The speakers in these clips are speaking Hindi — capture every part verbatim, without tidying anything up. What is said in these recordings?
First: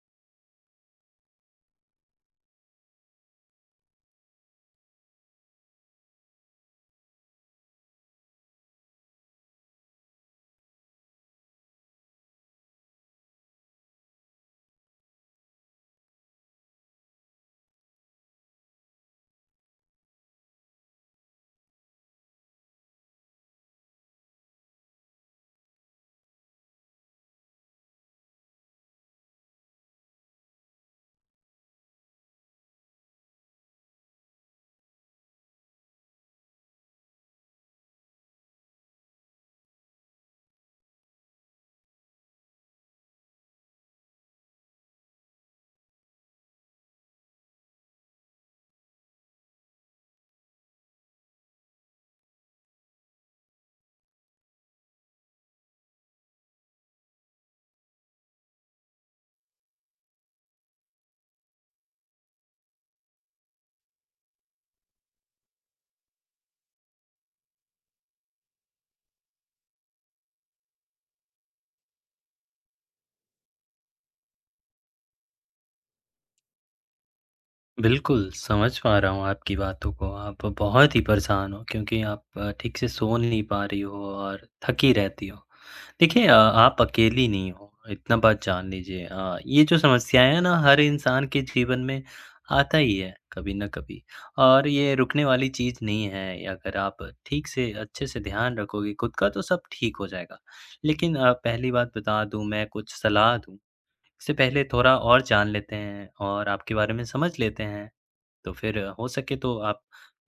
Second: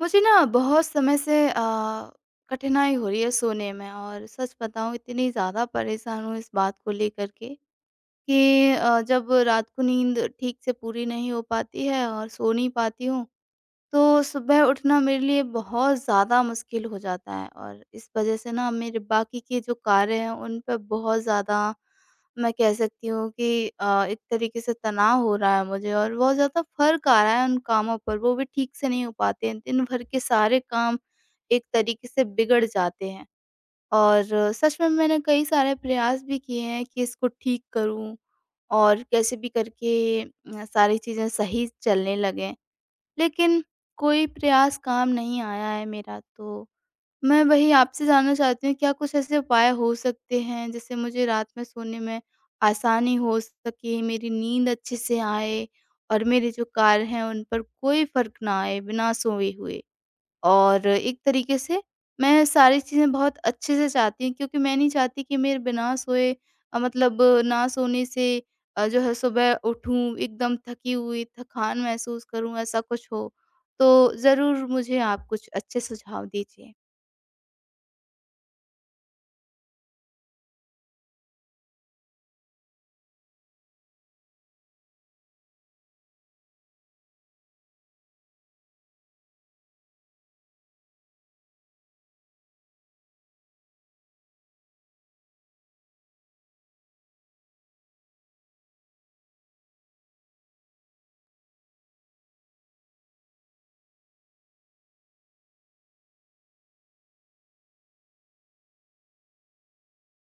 मुझे ना बहुत समय से अ, कठिनाई हो रही है सोने में और सच बताऊँ इतनी ज़्यादा परेशान हूँ इस बात को लेकर के कि अ, जब रात को नींद ठीक से पूरी नहीं हो पाती है और सो नहीं पाती हूँ तो सुबह उठना मेरे लिए बहुत ज़्यादा मुश्किल हो जाता है और इस वजह से ना मेरे बाकी के जो कार्य हैं उन पर बहुत ज़्यादा मैं कह सकती हूँ कि अ, एक तरीके से तनाव हो रहा है मुझे और बहुत ज़्यादा फर्क आ रहा है उन कामों पर वो भी ठीक से नहीं हो पाते हैं। दिन भर के सारे काम एक तरीके से बिगड़ जाते हैं। और सच में मैंने कई सारे प्रयास भी किए हैं कि इसको ठीक करूँ और कैसे भी करके अ, सारी चीज़ें सही चलने लगें, लेकिन कोई प्रयास काम नहीं आया है मेरा। तो मैं वही आपसे जानना चाहती हूँ, क्या कुछ ऐसे उपाय हो सकते हैं जिससे मुझे रात में सोने में आसानी हो सके, मेरी नींद अच्छे से आए और मेरे जो कार्य हैं उन पर कोई फ़र्क ना आए बिना सोए हुए? और एक तरीके से मैं सारी चीज़ें बहुत अच्छे से चाहती हूँ क्योंकि मैं नहीं चाहती कि मेरे बिना सोए अ, मतलब ना सोने से अ, जो है सुबह उठूँ एकदम थकी हुई, थकान महसूस करूँ, ऐसा कुछ हो। तो ज़रूर मुझे आप कुछ अच्छे सुझाव दीजिए। बिल्कुल, समझ पा रहा हूँ आपकी बातों को। आप बहुत ही परेशान हो क्योंकि आप अ, ठीक से सो नहीं पा रही हो और थकी रहती हो। देखिए अ, आप अकेली नहीं हो, इतना बात जान लीजिए। अ, ये जो समस्याएँ हैं ना हर इंसान के जीवन में आता ही है कभी न कभी और ये रुकने वाली चीज़ नहीं है। अगर आप ठीक से अच्छे से ध्यान रखोगे खुद का तो सब ठीक हो जाएगा। लेकिन अ, पहली बात बता दूँ मैं कुछ सलाह दूँ, इससे पहले थोड़ा और जान लेते हैं और आपके बारे में समझ लेते हैं। तो फिर हो सके तो आप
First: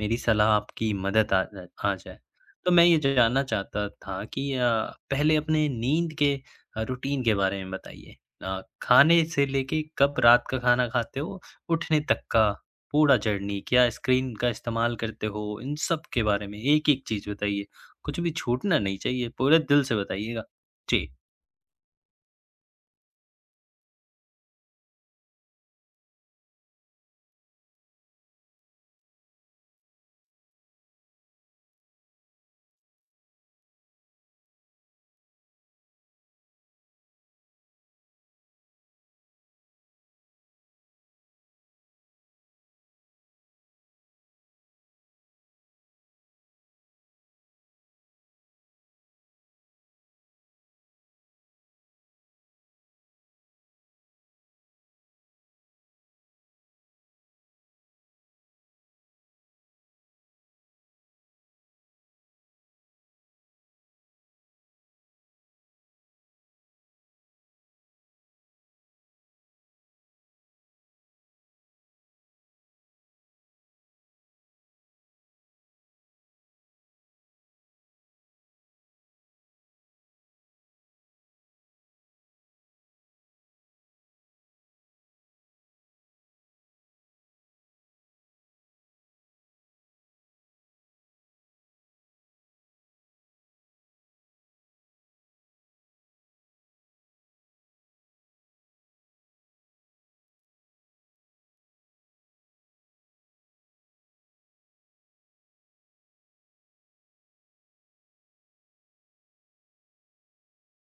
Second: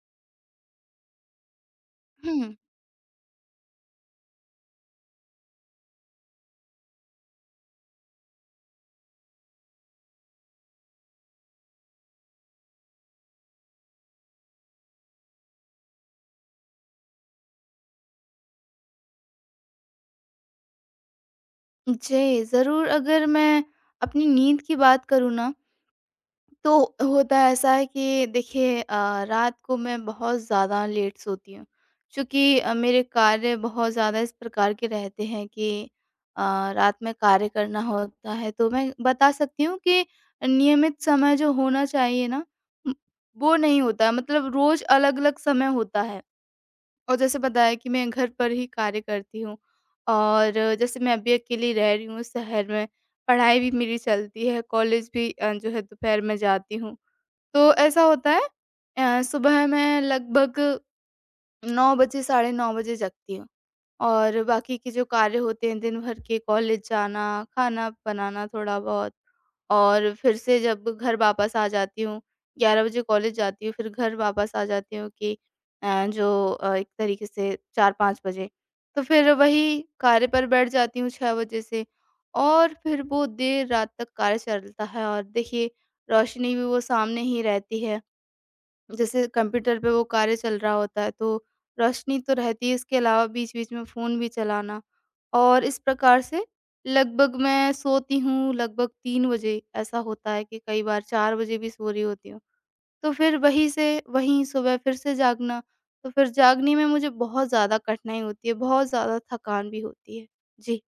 मेरी सलाह आपकी मदद आ जा आ जाए। हुँ। तो मैं ये जानना चाहता था कि अ, पहले अपने नींद के अ, रूटीन के बारे में बताइए। अ, खाने से लेके कब रात का खाना खाते हो, उठने तक का पूरा जर्नी, क्या स्क्रीन का इस्तेमाल करते हो? इन सब के बारे में एक-एक चीज़ बताइए। कुछ भी छूटना नहीं चाहिए, पूरे दिल से बताइएगा। जी। जी, ज़रूर। अगर मैं अपनी नींद की बात करूँ ना, तो होता ऐसा है कि देखिए अ, रात को मैं बहुत ज़्यादा लेट सोती हूँ क्योंकि अ, मेरे कार्य बहुत ज़्यादा इस प्रकार के रहते हैं कि अ, रात में कार्य करना होता है। तो मैं बता सकती हूँ कि नियमित समय जो होना चाहिए ना, म, वो नहीं होता है। मतलब रोज़ अलग-अलग समय होता है और जैसे बताया कि मैं घर पर ही कार्य करती हूँ और जैसे मैं अभी अकेली रह रही हूँ शहर में, पढ़ाई भी मेरी चलती है, कॉलेज भी अ, जो है दोपहर में जाती हूँ। तो ऐसा होता है अ, सुबह मैं लगभग नौ बजे, साढ़े नौ बजे जगती हूँ और बाकी के जो कार्य होते हैं दिन भर के, कॉलेज जाना, खाना बनाना थोड़ा बहुत और फिर से जब घर वापस आ जाती हूँ, ग्यारह बजे कॉलेज जाती हूँ, फिर घर वापस आ जाती हूँ कि अ, जो अ, एक तरीके से चार पाँच बजे। तो फिर वही कार्य पर बैठ जाती हूँ छह बजे से और फिर वो देर रात तक कार्य चलता है और देखिए, रोशनी भी वो सामने ही रहती है। जैसे कंप्यूटर पे वो कार्य चल रहा होता है तो रोशनी तो रहती है, इसके अलावा बीच-बीच में फ़ोन भी चलाना। और इस प्रकार से लगभग मैं सोती हूँ लगभग तीन बजे। ऐसा होता है कि कई बार चार बजे भी सो रही होती हूँ। तो फिर वहीं से वहीं सुबह फिर से जागना, तो फिर जागने में मुझे बहुत ज़्यादा कठिनाई होती है, बहुत ज़्यादा थकान भी होती है। जी।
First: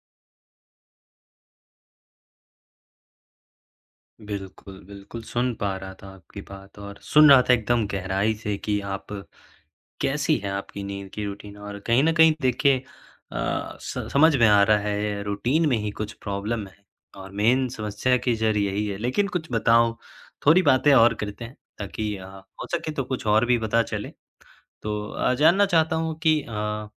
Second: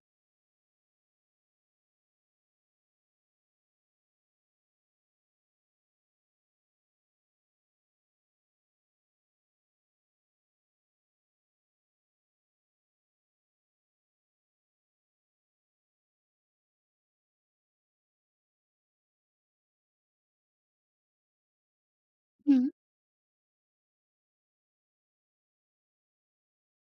बिल्कुल, बिल्कुल सुन पा रहा था आपकी बात और सुन रहा था एकदम गहराई से कि आप कैसी है आपकी नींद की रूटीन? और कहीं न कहीं देखिए अ, स समझ में आ रहा है रूटीन में ही कुछ प्रॉब्लम है और मेन समस्या की जड़ यही है। लेकिन कुछ बताओ, थोड़ी बातें और करते हैं ताकि अ, हो हुँ। सके तो कुछ और भी पता चले। तो अ, जानना चाहता हूँ कि अ,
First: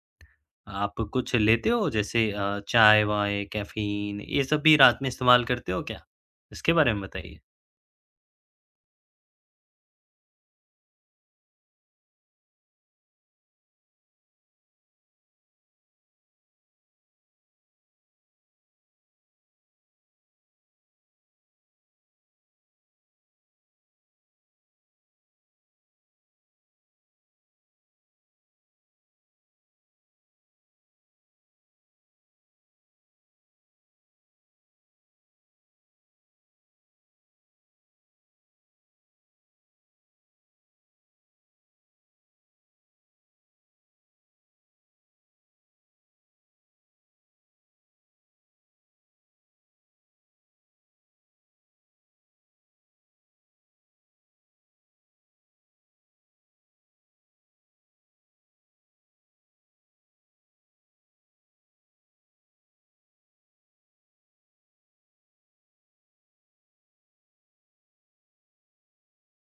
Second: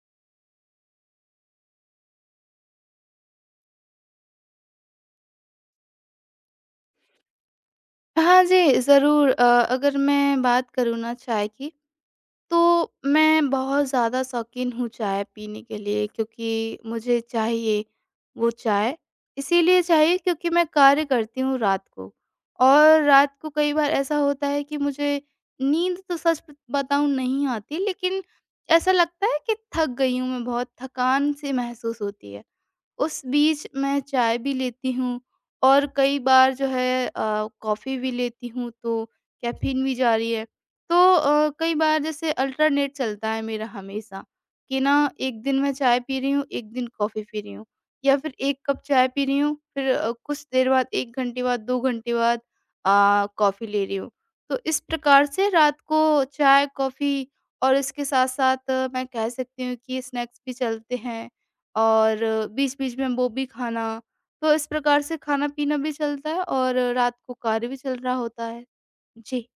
आप कुछ लेते हो जैसे अ, चाय-वाय, कैफ़ीन ये सब भी रात में इस्तेमाल करते हो क्या? इसके बारे में बताइए। हाँ जी, ज़रूर। अ, अगर मैं बात करूँ ना चाय की, तो मैं बहुत ज़्यादा शौकीन हूँ चाय पीने के लिए क्योंकि मुझे चाहिए वो चाय। इसीलिए चाहिए क्योंकि मैं कार्य करती हूँ रात को और रात को कई बार ऐसा होता है कि मुझे नींद तो सच बताऊँ नहीं आती, लेकिन ऐसा लगता है कि थक गई हूँ मैं बहुत, थकान-सी महसूस होती है। उस बीच मैं चाय भी लेती हूँ और कई बार जो है अ, कॉफ़ी भी लेती हूँ, तो कैफ़ीन भी जा रही है। तो अ, कई बार जैसे अल्टरनेट चलता है मेरा हमेशा कि ना, एक दिन मैं चाय पी रही हूँ, एक दिन कॉफ़ी पी रही हूँ या फिर एक कप चाय पी रही हूँ, फिर अ, कुछ देर बाद एक घंटे बाद दो घंटे बाद अ, कॉफ़ी ले रही हूँ। तो इस प्रकार से रात को चाय, कॉफ़ी और इसके साथ-साथ मैं कह सकती हूँ कि स्नैक्स भी चलते हैं और बीच-बीच में वो भी खाना, तो इस प्रकार से खाना-पीना भी चलता है और रात को कार्य भी चल रहा होता है। जी।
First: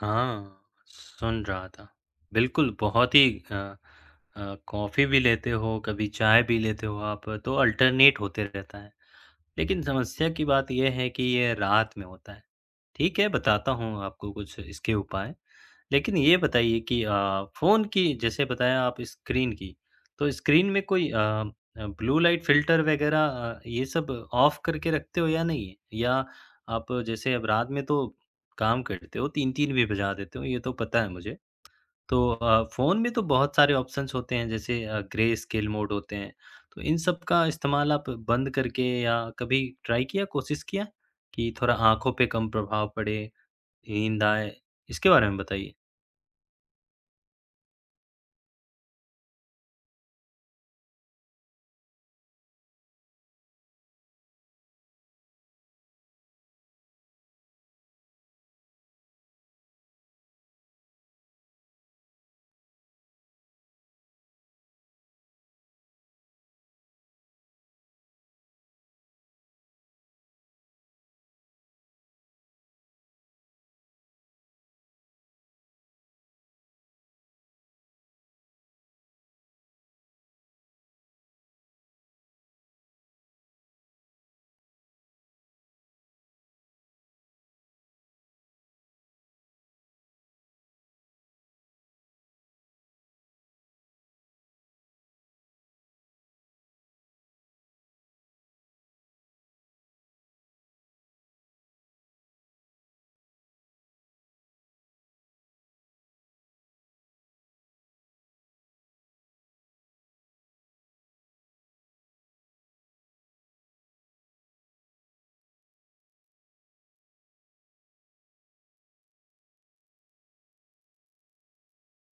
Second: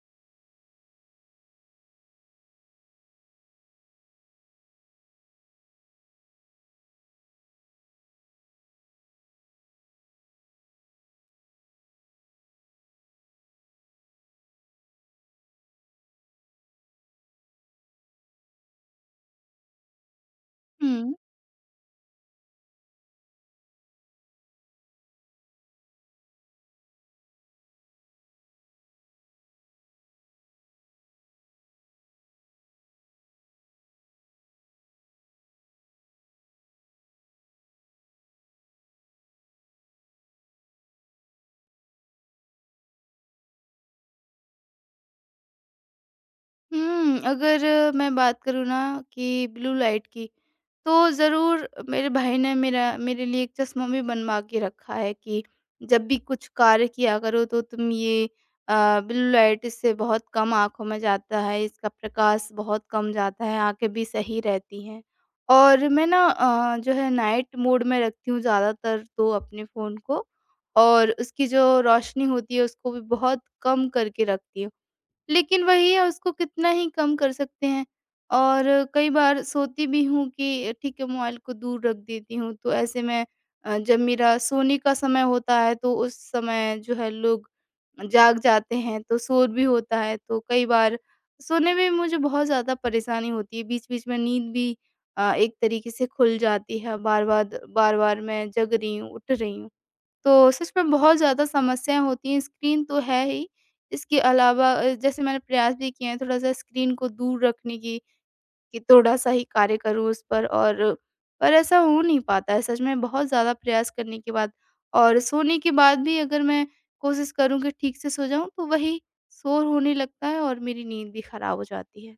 हाँ, सुन रहा था। बिल्कुल, बहुत ही अ अ, कॉफ़ी भी लेते हो, कभी चाय भी लेते हो आप, तो अल्टरनेट होते रहता है। लेकिन समस्या की बात ये है कि ये रात में होता है। ठीक है, बताता हूँ आपको कुछ इसके उपाय। लेकिन ये बताइए कि अ, फ़ोन की जैसे बताया आप स्क्रीन की, तो स्क्रीन में कोई हुँ। अ अ, ब्लू लाइट फ़िल्टर वग़ैरह अ, ये सब ऑफ़ करके रखते हो या नहीं? या आप जैसे अब रात में तो काम करते हो तीन तीन भी बजा देते हो, ये तो पता है मुझे। तो अ, फ़ोन में तो बहुत सारे ऑप्शंस होते हैं जैसे अ, ग्रे स्केल मोड होते हैं। तो इन सब का इस्तेमाल आप बंद करके या कभी ट्राई किया, कोशिश किया? कि थोड़ा आँखों पे कम प्रभाव पड़े, नींद आए, इसके बारे में बताइए। हुँ, अगर मैं बात करूँ ना कि ब्लू लाइट की, तो ज़रूर मेरे भाई ने मेरा मेरे लिए एक चश्मा भी बनवा के रखा है कि जब भी कुछ कार्य किया करो तो तुम ये अ, ब्लू लाइट, इससे बहुत कम आँखों में जाता है, इसका प्रकाश बहुत कम जाता है, आँखें भी सही रहती हैं। और मैं ना अ, जो है नाइट मोड में रखती हूँ ज़्यादातर तो अपने फ़ोन को और उसकी जो रोशनी होती है उसको भी बहुत कम करके रखती हूँ। लेकिन वही है उसको कितना ही कम कर सकते हैं। और कई बार सोती भी हूँ कि ठीक है मोबाइल को दूर रख देती हूँ, तो ऐसे में अ, जब मेरा सोने का समय होता है तो उस समय जो है लोग जाग जाते हैं तो शोर भी होता है, तो कई बार सोने में मुझे बहुत ज़्यादा परेशानी होती है। बीच बीच में नींद भी अ, एक तरीके से खुल जाती है, बार बार बार बार मैं जग रही हूँ उठ रही हूँ। तो सच में बहुत ज़्यादा समस्याएँ होती हैं, स्क्रीन तो है ही, इसके अलावा अ, जैसे मैंने प्रयास भी किए हैं थोड़ा-सा स्क्रीन को दूर रखने की, कि थोड़ा-सा ही कार्य करूँ उस पर, और पर ऐसा हो नहीं पाता है सच में बहुत ज़्यादा प्रयास करने के बाद। और सोने के बाद भी अगर मैं कोशिश करूँ कि ठीक से सो जाऊँ, तो वही शोर होने लगता है और मेरी नींद भी खराब हो जाती है।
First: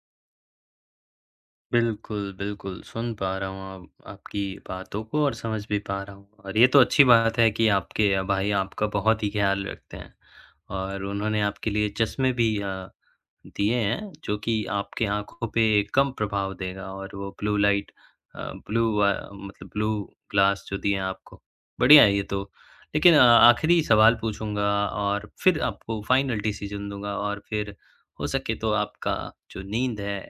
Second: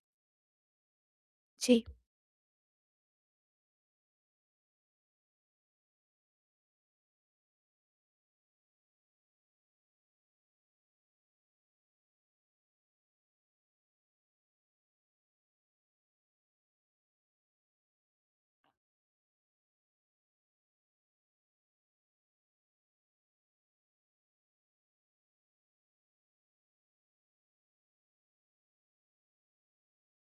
जी। बिल्कुल, बिल्कुल। सुन पा रहा हूँ अब आपकी बातों को और समझ भी पा रहा हूँ और ये तो अच्छी बात है कि आपके अ, भाई आपका बहुत ही ख़्याल रखते हैं और उन्होंने आपके लिए चश्मे भी अ, दिए हैं, जो कि आपकी आँखों पे कम प्रभाव देगा और वो ब्लू लाइट अ, ब्लू अ, मतलब ब्लू ग्लास जो दिए हैं आपको, बढ़िया है ये तो। लेकिन अ, आखिरी सवाल पूछूँगा और फिर आपको फ़ाइनल डिसीज़न दूँगा और फिर हो सके तो आपका जो नींद है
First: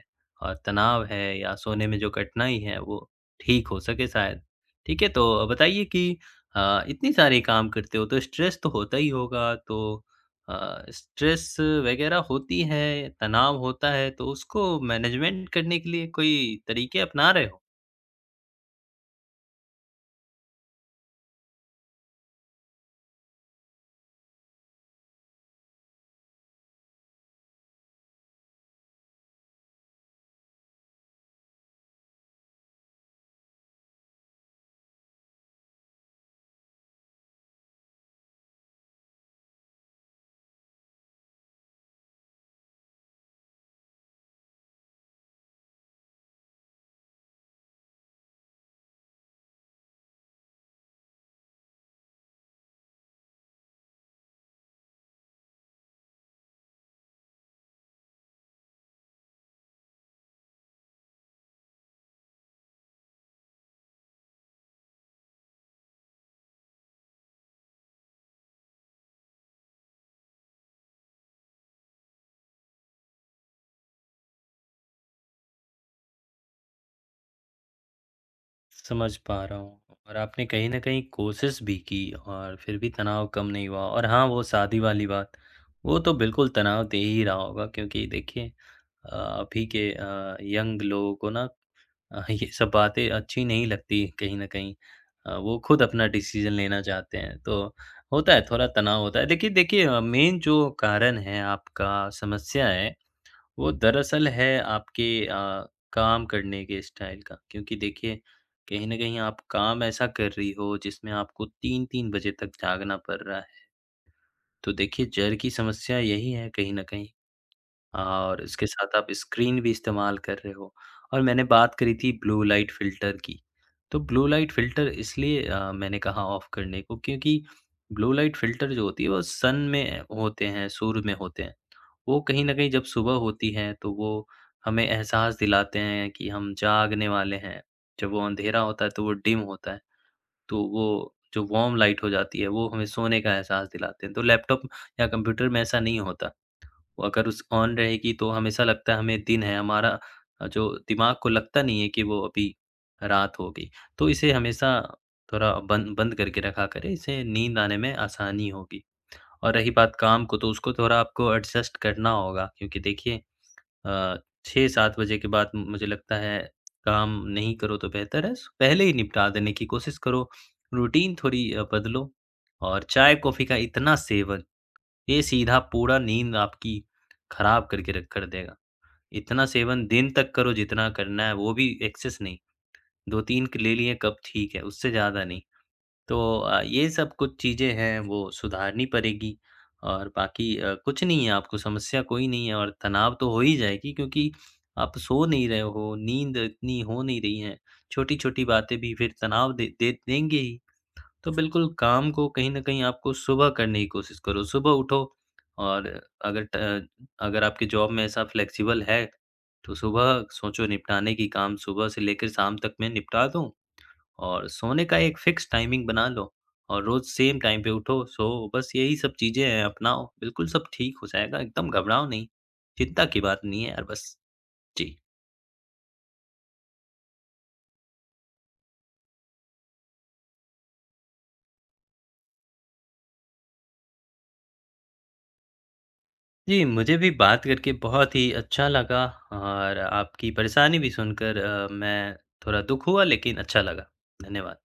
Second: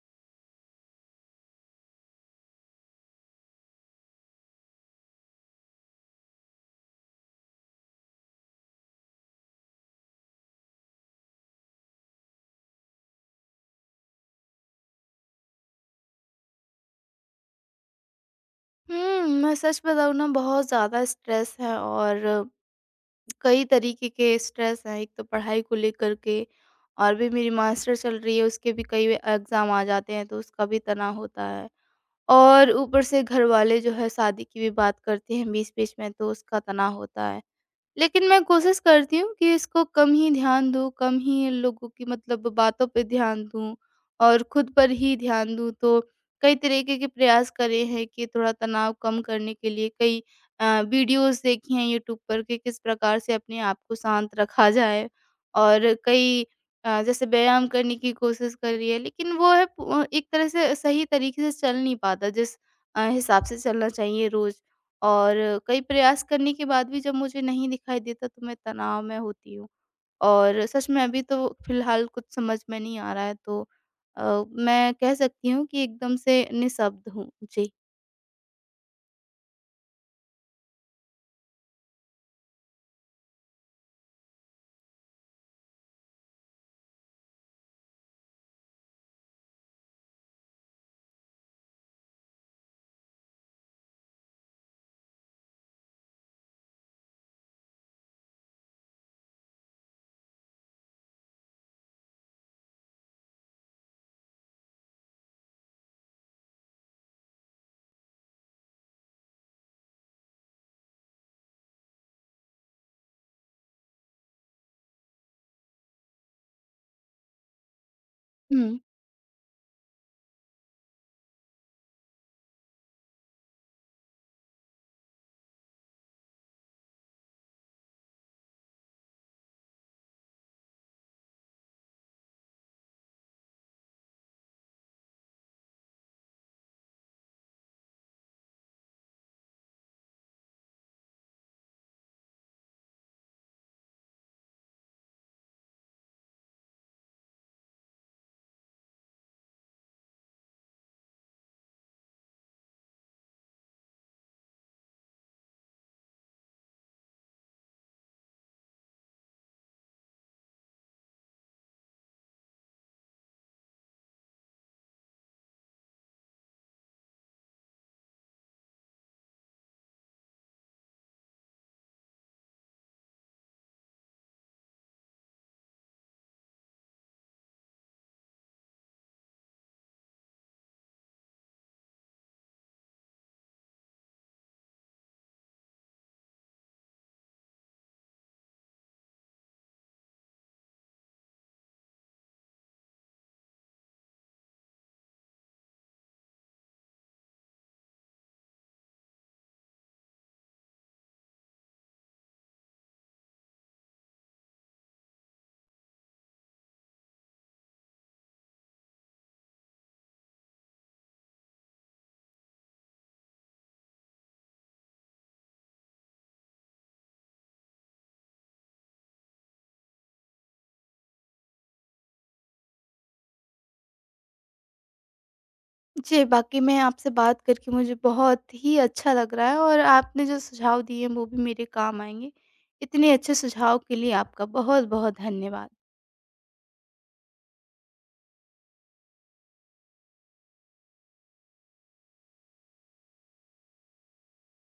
और तनाव है या सोने में जो कठिनाई है वो ठीक हो सके शायद। ठीक है, तो बताइए कि अ, इतनी सारी काम करते हो तो स्ट्रेस तो होता ही होगा तो अ, स्ट्रेस वग़ैरह होती है, तनाव होता है तो उसको मैनेजमेंट करने के लिए कोई तरीके अपना रहे हो? हुँ, मैं सच बताऊँ ना, बहुत ज़्यादा स्ट्रेस है और कई तरीके के स्ट्रेस हैं, एक तो पढ़ाई को लेकर के और भी मेरी मास्टर चल रही है, उसके भी कई एग्ज़ाम आ जाते हैं, तो उसका भी तनाव होता है। और ऊपर से घरवाले जो है शादी की भी बात करते हैं बीच-बीच में, तो उसका तनाव होता है। लेकिन मैं कोशिश करती हूँ कि इसको कम ही ध्यान दूँ, कम ही इन लोगों की मतलब बातों पे ध्यान दूँ और खुद पर ही ध्यान दूँ। तो कई तरीके के प्रयास करे हैं कि थोड़ा तनाव कम करने के लिए, कई अ, वीडियोज़ देखी हैं यूट्यूब पर कि किस प्रकार से अपने आप को शांत रखा जाए और कई अ, जैसे व्यायाम करने की कोशिश करी है। लेकिन वो है पू एक तरह से सही तरीके से चल नहीं पाता जिस अ, हिसाब से चलना चाहिए रोज़। और कई प्रयास करने के बाद भी जब मुझे नहीं दिखाई देता तो मैं तनाव में होती हूँ और सच में अभी तो फिलहाल कुछ समझ में नहीं आ रहा है, तो अ, मैं कह सकती हूँ कि एकदम से निःशब्द हूँ जी। समझ पा रहा हूँ और आपने कहीं न कहीं कोशिश भी की और फिर भी तनाव कम नहीं हुआ और हाँ, वो शादी वाली बात, वो तो बिल्कुल तनाव दे ही रहा होगा क्योंकि देखिए अ, अभी के अ, यंग लोगों को ना अ, ये सब बातें अच्छी नहीं लगती कहीं न कहीं। अ, वो खुद अपना डिसीज़न लेना चाहते हैं, तो होता है थोड़ा तनाव होता है। देखिए देखिए अ, मेन जो कारण है आपका समस्या है वो दरअसल है आपके अ, काम करने के स्टाइल का क्योंकि देखिए कहीं न कहीं आप काम ऐसा कर रही हो जिसमें आपको तीन तीन बजे तक जागना पड़ रहा है। तो देखिए जर की समस्या यही है कहीं न कहीं। हाँ, और उसके हम्म। साथ आप स्क्रीन भी इस्तेमाल कर रहे हो और मैंने बात करी थी ब्लू लाइट फ़िल्टर की। तो ब्लू लाइट फ़िल्टर इसलिए अ, मैंने कहा ऑफ़ करने को क्योंकि ब्लू लाइट फ़िल्टर जो होती है वो सन में होते हैं, सूर्य में होते हैं। वो कहीं न कहीं जब सुबह होती है तो वो हमें एहसास दिलाते हैं कि हम जागने वाले हैं। जब वो अँधेरा होता है तो वो डिम होता है, तो वो जो वार्म लाइट हो जाती है वो हमें सोने का एहसास दिलाते हैं। तो लैपटॉप या कंप्यूटर में ऐसा नहीं होता। वो अगर उस ऑन रहेगी तो हमेशा लगता है हमें दिन है, हमारा अ, जो दिमाग को लगता नहीं है कि वो अभी रात हो गई। तो इसे हमेशा थोड़ा बंद बंद करके रखा करें, इससे नींद आने में आसानी होगी। और रही बात काम को, तो उसको थोड़ा आपको एडजस्ट करना होगा क्योंकि देखिए अ, छह सात बजे के बाद मुझे लगता है काम नहीं करो तो बेहतर है, पहले ही निपटा देने की कोशिश करो, रूटीन थोड़ी अ, बदलो और चाय-कॉफ़ी का इतना सेवन ये सीधा पूरा नींद आपकी खराब करके रख कर देगा। इतना सेवन दिन तक करो जितना करना है, वो भी एक्सेस नहीं। दो तीन क ले लिए कप ठीक है, उससे ज़्यादा नहीं। तो अ, ये सब कुछ चीज़ें हैं वो सुधारनी पड़ेगी और बाकी अ, कुछ नहीं है आपको समस्या कोई नहीं है और तनाव तो हो ही जाएगी क्योंकि आप सो नहीं रहे हो, नींद इतनी हो नहीं रही है। छोटी-छोटी बातें भी फिर तनाव दे दे देंगे ही। तो बिल्कुल काम को कहीं न कहीं आपको सुबह करने की कोशिश करो। सुबह उठो और अगर ट अगर आपके जॉब में ऐसा फ्लेक्सिबल है, तो सुबह सोचो निपटाने की काम सुबह से लेकर शाम तक मैं निपटा दूँ और सोने का एक फ़िक्स टाइमिंग बना लो और रोज़ सेम टाइम पे उठो, सो बस यही सब चीज़ें हैं अपनाओ, बिल्कुल सब ठीक हो जाएगा, एकदम घबराओ नहीं। चिंता की बात नहीं है यार बस। जी। जी, बाकी मैं आपसे बात करके मुझे बहुत ही अच्छा लग रहा है और आपने जो सुझाव दिए वो भी मेरे काम आएंगे। इतने अच्छे सुझाव के लिए आपका बहुत बहुत धन्यवाद। जी, मुझे भी बात करके बहुत ही अच्छा लगा और आपकी परेशानी भी सुनकर अ, मैं थोड़ा दुःख हुआ लेकिन अच्छा लगा। धन्यवाद।